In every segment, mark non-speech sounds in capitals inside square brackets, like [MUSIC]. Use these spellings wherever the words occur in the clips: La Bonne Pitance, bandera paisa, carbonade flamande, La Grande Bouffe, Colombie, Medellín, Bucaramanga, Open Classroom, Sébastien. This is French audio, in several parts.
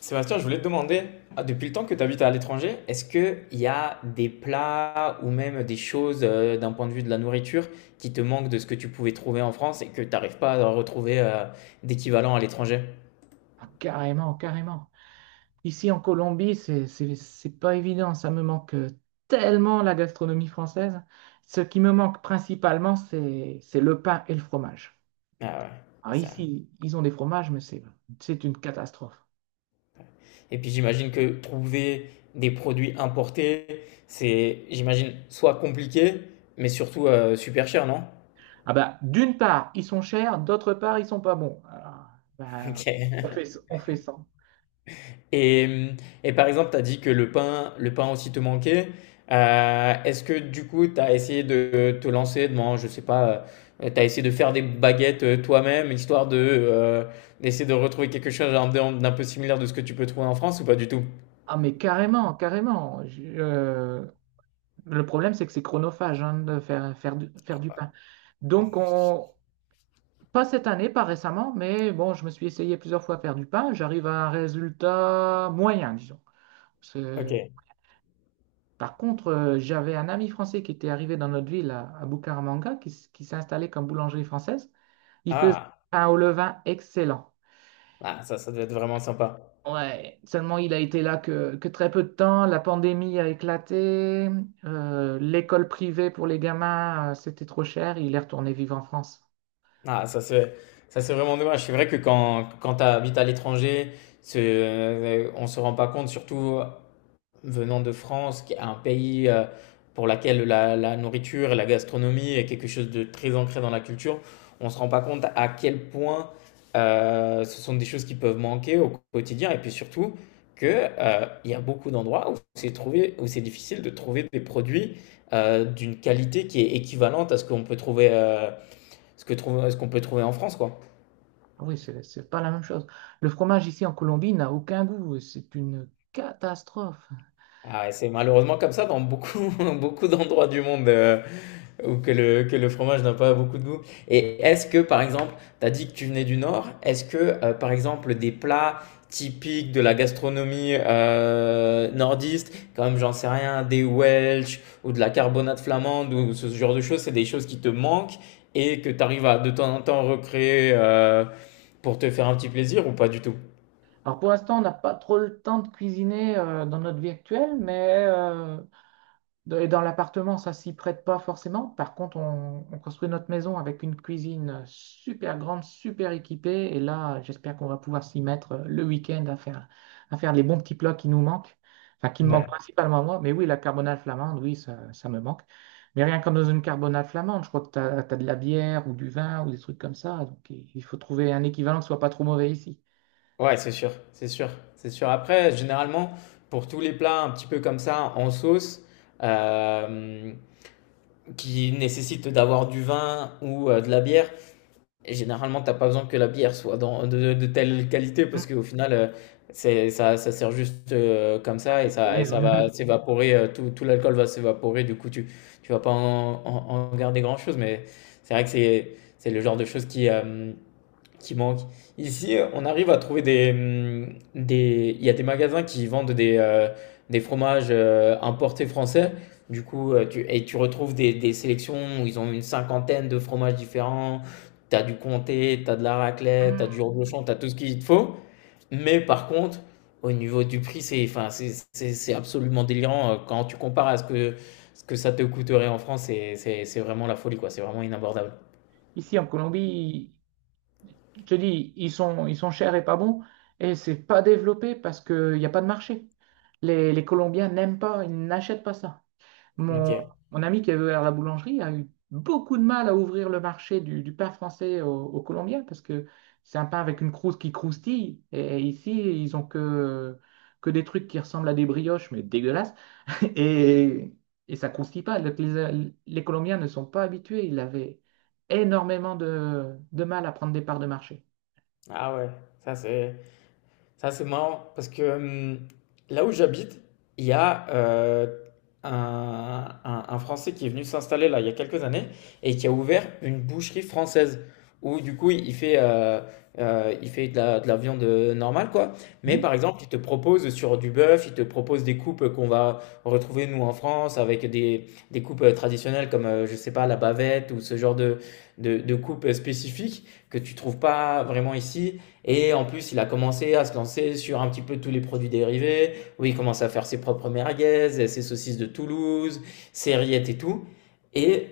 Sébastien, je voulais te demander, ah, depuis le temps que tu habites à l'étranger, est-ce qu'il y a des plats ou même des choses d'un point de vue de la nourriture qui te manquent de ce que tu pouvais trouver en France et que tu n'arrives pas à retrouver d'équivalent à l'étranger? Ah, carrément, carrément. Ici en Colombie, c'est pas évident. Ça me manque tellement la gastronomie française. Ce qui me manque principalement, c'est le pain et le fromage. Ah ouais, Alors c'est ça. ici, ils ont des fromages, mais c'est une catastrophe. Et puis j'imagine que trouver des produits importés, c'est, j'imagine, soit compliqué, mais surtout super cher, non? [LAUGHS] Ah bah, d'une part, ils sont chers, d'autre part, ils sont pas bons. Alors, ben, Ok. on fait ça. Et, et par exemple, tu as dit que le pain aussi te manquait. Est-ce que du coup, tu as essayé de te lancer dans, je sais pas, tu as essayé de faire des baguettes toi-même, histoire de d'essayer de retrouver quelque chose d'un peu similaire de ce que tu peux trouver en France ou pas du tout? Ah mais carrément, carrément. Le problème, c'est que c'est chronophage, hein, de faire du pain. Donc, on, Pas cette année, pas récemment, mais bon, je me suis essayé plusieurs fois à faire du pain. J'arrive à un résultat moyen, disons. C'est- Ok. Par contre, j'avais un ami français qui était arrivé dans notre ville à Bucaramanga, qui s'est installé comme boulangerie française. Il faisait un Ah, pain au levain excellent. ah ça, ça doit être vraiment sympa. Ouais, seulement il a été là que très peu de temps. La pandémie a éclaté. L'école privée pour les gamins, c'était trop cher. Il est retourné vivre en France. Ah, ça, c'est vraiment dommage. C'est vrai que quand tu habites à l'étranger, on se rend pas compte, surtout venant de France, qui est un pays pour laquelle la nourriture et la gastronomie est quelque chose de très ancré dans la culture, on ne se rend pas compte à quel point ce sont des choses qui peuvent manquer au quotidien. Et puis surtout, que, il y a beaucoup d'endroits où c'est trouvé, où c'est difficile de trouver des produits d'une qualité qui est équivalente à ce qu'on peut trouver, ce qu'on peut trouver en France, quoi. Oui, c'est pas la même chose. Le fromage ici en Colombie n'a aucun goût. C'est une catastrophe. Ah ouais, c'est malheureusement comme ça dans beaucoup, [LAUGHS] beaucoup d'endroits du monde où que le fromage n'a pas beaucoup de goût. Et est-ce que, par exemple, tu as dit que tu venais du Nord, est-ce que, par exemple, des plats typiques de la gastronomie nordiste, comme j'en sais rien, des Welsh ou de la carbonade flamande ou ce genre de choses, c'est des choses qui te manquent et que tu arrives à de temps en temps recréer pour te faire un petit plaisir ou pas du tout? Alors pour l'instant, on n'a pas trop le temps de cuisiner dans notre vie actuelle, mais et dans l'appartement, ça s'y prête pas forcément. Par contre, on construit notre maison avec une cuisine super grande, super équipée. Et là, j'espère qu'on va pouvoir s'y mettre le week-end à faire les bons petits plats qui nous manquent. Enfin, qui me manquent principalement à moi. Mais oui, la carbonade flamande, oui, ça me manque. Mais rien comme dans une carbonade flamande, je crois que tu as, de la bière ou du vin ou des trucs comme ça. Donc, il faut trouver un équivalent qui soit pas trop mauvais ici. Ouais, c'est sûr, c'est sûr, c'est sûr. Après, généralement, pour tous les plats un petit peu comme ça, en sauce, euh, qui nécessitent d'avoir du vin ou de la bière, et généralement, t'as pas besoin que la bière soit dans, de telle qualité, Hum, parce qu'au final, ça sert juste comme ça, putain, et ça va s'évaporer, tout l'alcool va s'évaporer, du coup, tu vas pas en, en garder grand-chose, mais c'est vrai que c'est le genre de choses qui manque. Ici, on arrive à trouver il y a des magasins qui vendent des fromages importés français. Du coup, et tu retrouves des sélections où ils ont une cinquantaine de fromages différents. T'as du comté, t'as de la raclette, t'as du [LAUGHS] reblochon, t'as tout ce qu'il te faut. Mais par contre, au niveau du prix, enfin, c'est absolument délirant. Quand tu compares à ce que ça te coûterait en France, c'est vraiment la folie, quoi. C'est vraiment inabordable. Ici, en Colombie, je te dis, ils sont chers et pas bons, et c'est pas développé parce qu'il n'y a pas de marché. Les Colombiens n'aiment pas, ils n'achètent pas ça. Mon, Ok. mon ami qui est vers la boulangerie a eu beaucoup de mal à ouvrir le marché du pain français aux Colombiens parce que c'est un pain avec une croûte qui croustille, et ici, ils ont que des trucs qui ressemblent à des brioches, mais dégueulasses. Et, et ça croustille pas. Donc, les Colombiens ne sont pas habitués. Ils avaient énormément de mal à prendre des parts de marché. Ah ouais, ça c'est. Ça, c'est marrant parce que là où j'habite, il y a un Français qui est venu s'installer là il y a quelques années et qui a ouvert une boucherie française où du coup il fait de la viande normale quoi. Mais Hmm, par exemple, il te propose sur du bœuf, il te propose des coupes qu'on va retrouver nous en France avec des coupes traditionnelles comme je sais pas la bavette ou ce genre de coupes spécifiques que tu trouves pas vraiment ici. Et en plus, il a commencé à se lancer sur un petit peu tous les produits dérivés, où il commence à faire ses propres merguez, ses saucisses de Toulouse, ses rillettes et tout. Et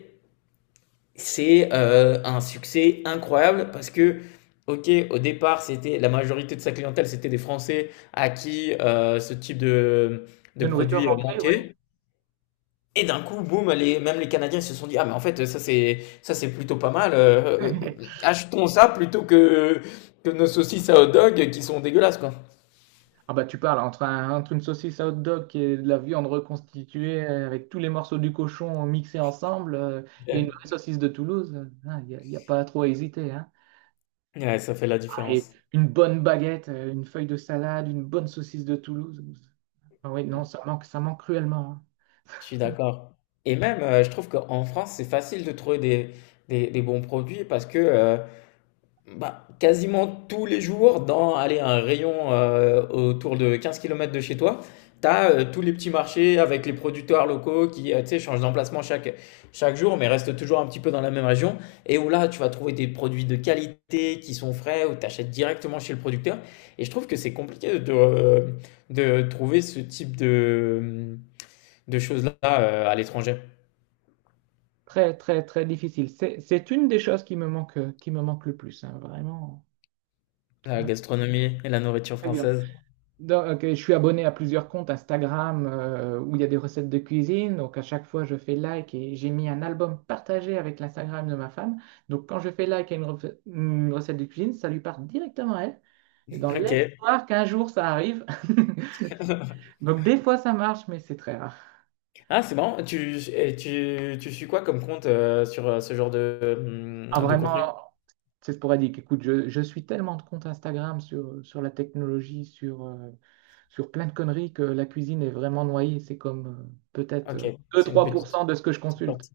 c'est un succès incroyable parce que, ok, au départ, c'était la majorité de sa clientèle, c'était des Français à qui ce type de de nourriture produit manquée, ouais. manquait. Et d'un coup, boum, même les Canadiens se sont dit, ah mais en fait, ça c'est plutôt pas mal. [LAUGHS] Achetons ça plutôt que nos saucisses à hot dog qui sont dégueulasses, quoi. Ah bah tu parles entre une saucisse à hot dog qui est de la viande reconstituée avec tous les morceaux du cochon mixés ensemble, et une vraie Ouais. saucisse de Toulouse, il n'y a pas trop à hésiter, hein. Ouais, ça fait la Et différence. une bonne baguette, une feuille de salade, une bonne saucisse de Toulouse. Ah oui, non, Mmh. Ça manque cruellement, hein. Je suis d'accord. Et même, je trouve qu'en France, c'est facile de trouver des bons produits parce que, bah, quasiment tous les jours, dans allez, un rayon autour de 15 km de chez toi, tu as tous les petits marchés avec les producteurs locaux qui tu sais, changent d'emplacement chaque jour, mais restent toujours un petit peu dans la même région. Et où là, tu vas trouver des produits de qualité qui sont frais, ou tu achètes directement chez le producteur. Et je trouve que c'est compliqué de trouver ce type de choses-là à l'étranger. Très, très, très difficile. C'est une des choses qui me manque le plus, hein, vraiment. La Vraiment gastronomie et la nourriture pas évident. française. Donc, ok, je suis abonné à plusieurs comptes Instagram où il y a des recettes de cuisine. Donc, à chaque fois, je fais like et j'ai mis un album partagé avec l'Instagram de ma femme. Donc, quand je fais like à une recette de cuisine, ça lui part directement à elle. Et dans Ok. l'espoir qu'un jour, ça arrive. [LAUGHS] Donc des fois ça marche, mais c'est très rare. Ah, c'est marrant. Tu suis quoi comme compte sur ce genre Ah, de vraiment, contenu? c'est sporadique. Écoute, je suis tellement de comptes Instagram sur la technologie, sur plein de conneries que la cuisine est vraiment noyée. C'est comme peut-être Ok, c'est une 2-3% de ce que je petite consulte. partie.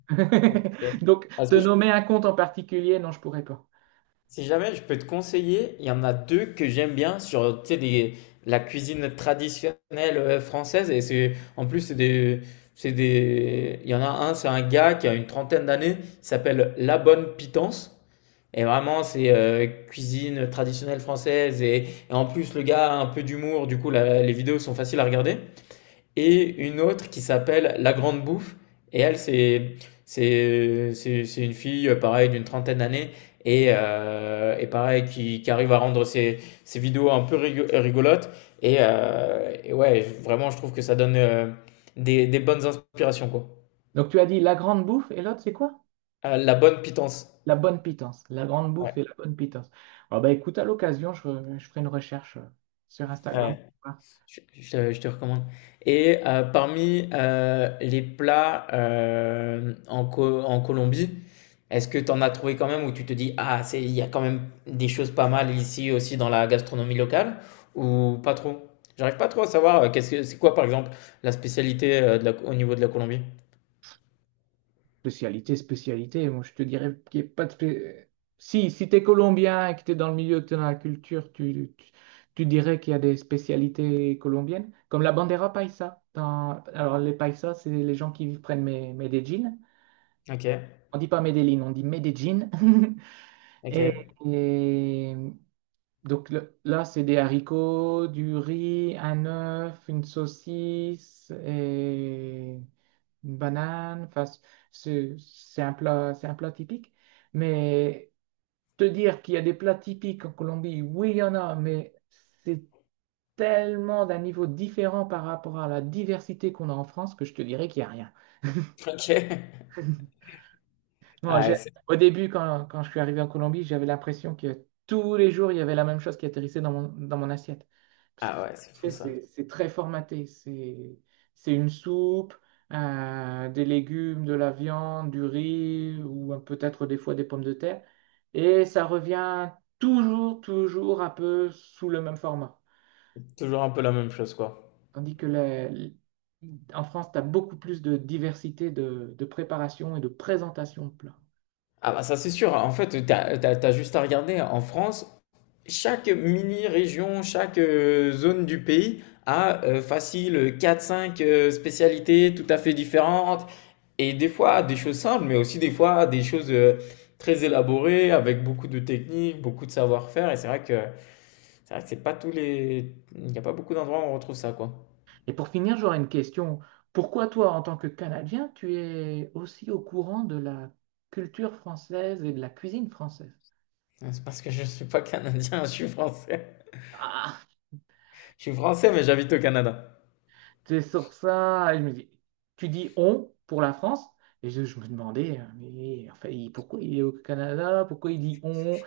Ok. [LAUGHS] Donc Parce te que nommer un compte en particulier, non, je pourrais pas. si jamais je peux te conseiller, il y en a deux que j'aime bien sur tu sais, la cuisine traditionnelle française. Et en plus, il y en a un, c'est un gars qui a une trentaine d'années, il s'appelle La Bonne Pitance. Et vraiment, c'est cuisine traditionnelle française. Et en plus, le gars a un peu d'humour. Du coup, les vidéos sont faciles à regarder. Et une autre qui s'appelle La Grande Bouffe. Et elle, c'est une fille, pareil, d'une trentaine d'années. Et pareil, qui arrive à rendre ses vidéos un peu rigolotes. Et ouais, vraiment, je trouve que ça donne des bonnes inspirations, quoi. Donc tu as dit La Grande Bouffe et l'autre c'est quoi? La bonne pitance. La Bonne Pitance. La Grande Bouffe Ouais. et La Bonne Pitance. Ah bah écoute, à l'occasion, je ferai une recherche sur Instagram. Ouais. Je te recommande. Et parmi les plats en Colombie, est-ce que tu en as trouvé quand même où tu te dis, ah, il y a quand même des choses pas mal ici aussi dans la gastronomie locale ou pas trop? J'arrive pas trop à savoir, c'est quoi par exemple la spécialité au niveau de la Colombie? Spécialité, spécialité. Moi, je te dirais qu'il n'y a pas de. Si tu es colombien et que tu es dans le milieu, que tu es dans la culture, tu dirais qu'il y a des spécialités colombiennes, comme la bandera paisa. Alors, les paisas, c'est les gens qui prennent mes Medellín. Ok, On dit pas Medellín, on dit Medellín. [LAUGHS] ok, Et, et donc là, c'est des haricots, du riz, un œuf, une saucisse. Et une banane. Enfin, c'est un plat, c'est un plat typique. Mais te dire qu'il y a des plats typiques en Colombie, oui, il y en a, mais c'est tellement d'un niveau différent par rapport à la diversité qu'on a en France que je te dirais qu'il n'y a rien. [LAUGHS] ok. Non, Ah, au début, quand je suis arrivé en Colombie, j'avais l'impression que tous les jours, il y avait la même chose qui atterrissait dans mon assiette. Parce que, ah ouais, c'est tu fou sais, ça. c'est très formaté. C'est une soupe, des légumes, de la viande, du riz ou peut-être des fois des pommes de terre. Et ça revient toujours, toujours un peu sous le même format. Toujours un peu la même chose quoi. Tandis que en France, tu as beaucoup plus de diversité de préparation et de présentation de plats. Ah bah ça c'est sûr, en fait, t'as juste à regarder en France. Chaque mini-région, chaque zone du pays a facile quatre cinq spécialités tout à fait différentes. Et des fois, des choses simples, mais aussi des fois, des choses très élaborées, avec beaucoup de techniques, beaucoup de savoir-faire. Et c'est vrai que c'est pas tous les... Il n'y a pas beaucoup d'endroits où on retrouve ça, quoi. Et pour finir, j'aurais une question. Pourquoi toi, en tant que Canadien, tu es aussi au courant de la culture française et de la cuisine française? C'est parce que je ne suis pas canadien, [LAUGHS] je suis français. Ah, Je suis français, mais j'habite au Canada. c'est sur ça. Et je me dis, tu dis on pour la France. Et je me demandais, mais enfin, pourquoi il est au Canada? Pourquoi il dit on?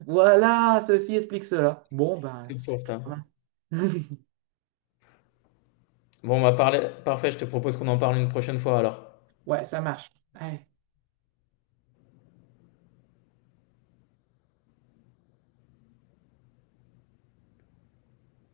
Voilà, ceci explique cela. Bon, ben, C'est c'est pour ça. quand. [LAUGHS] Bon, on va parler... Parfait, je te propose qu'on en parle une prochaine fois, alors. Ouais, ça marche. Ouais.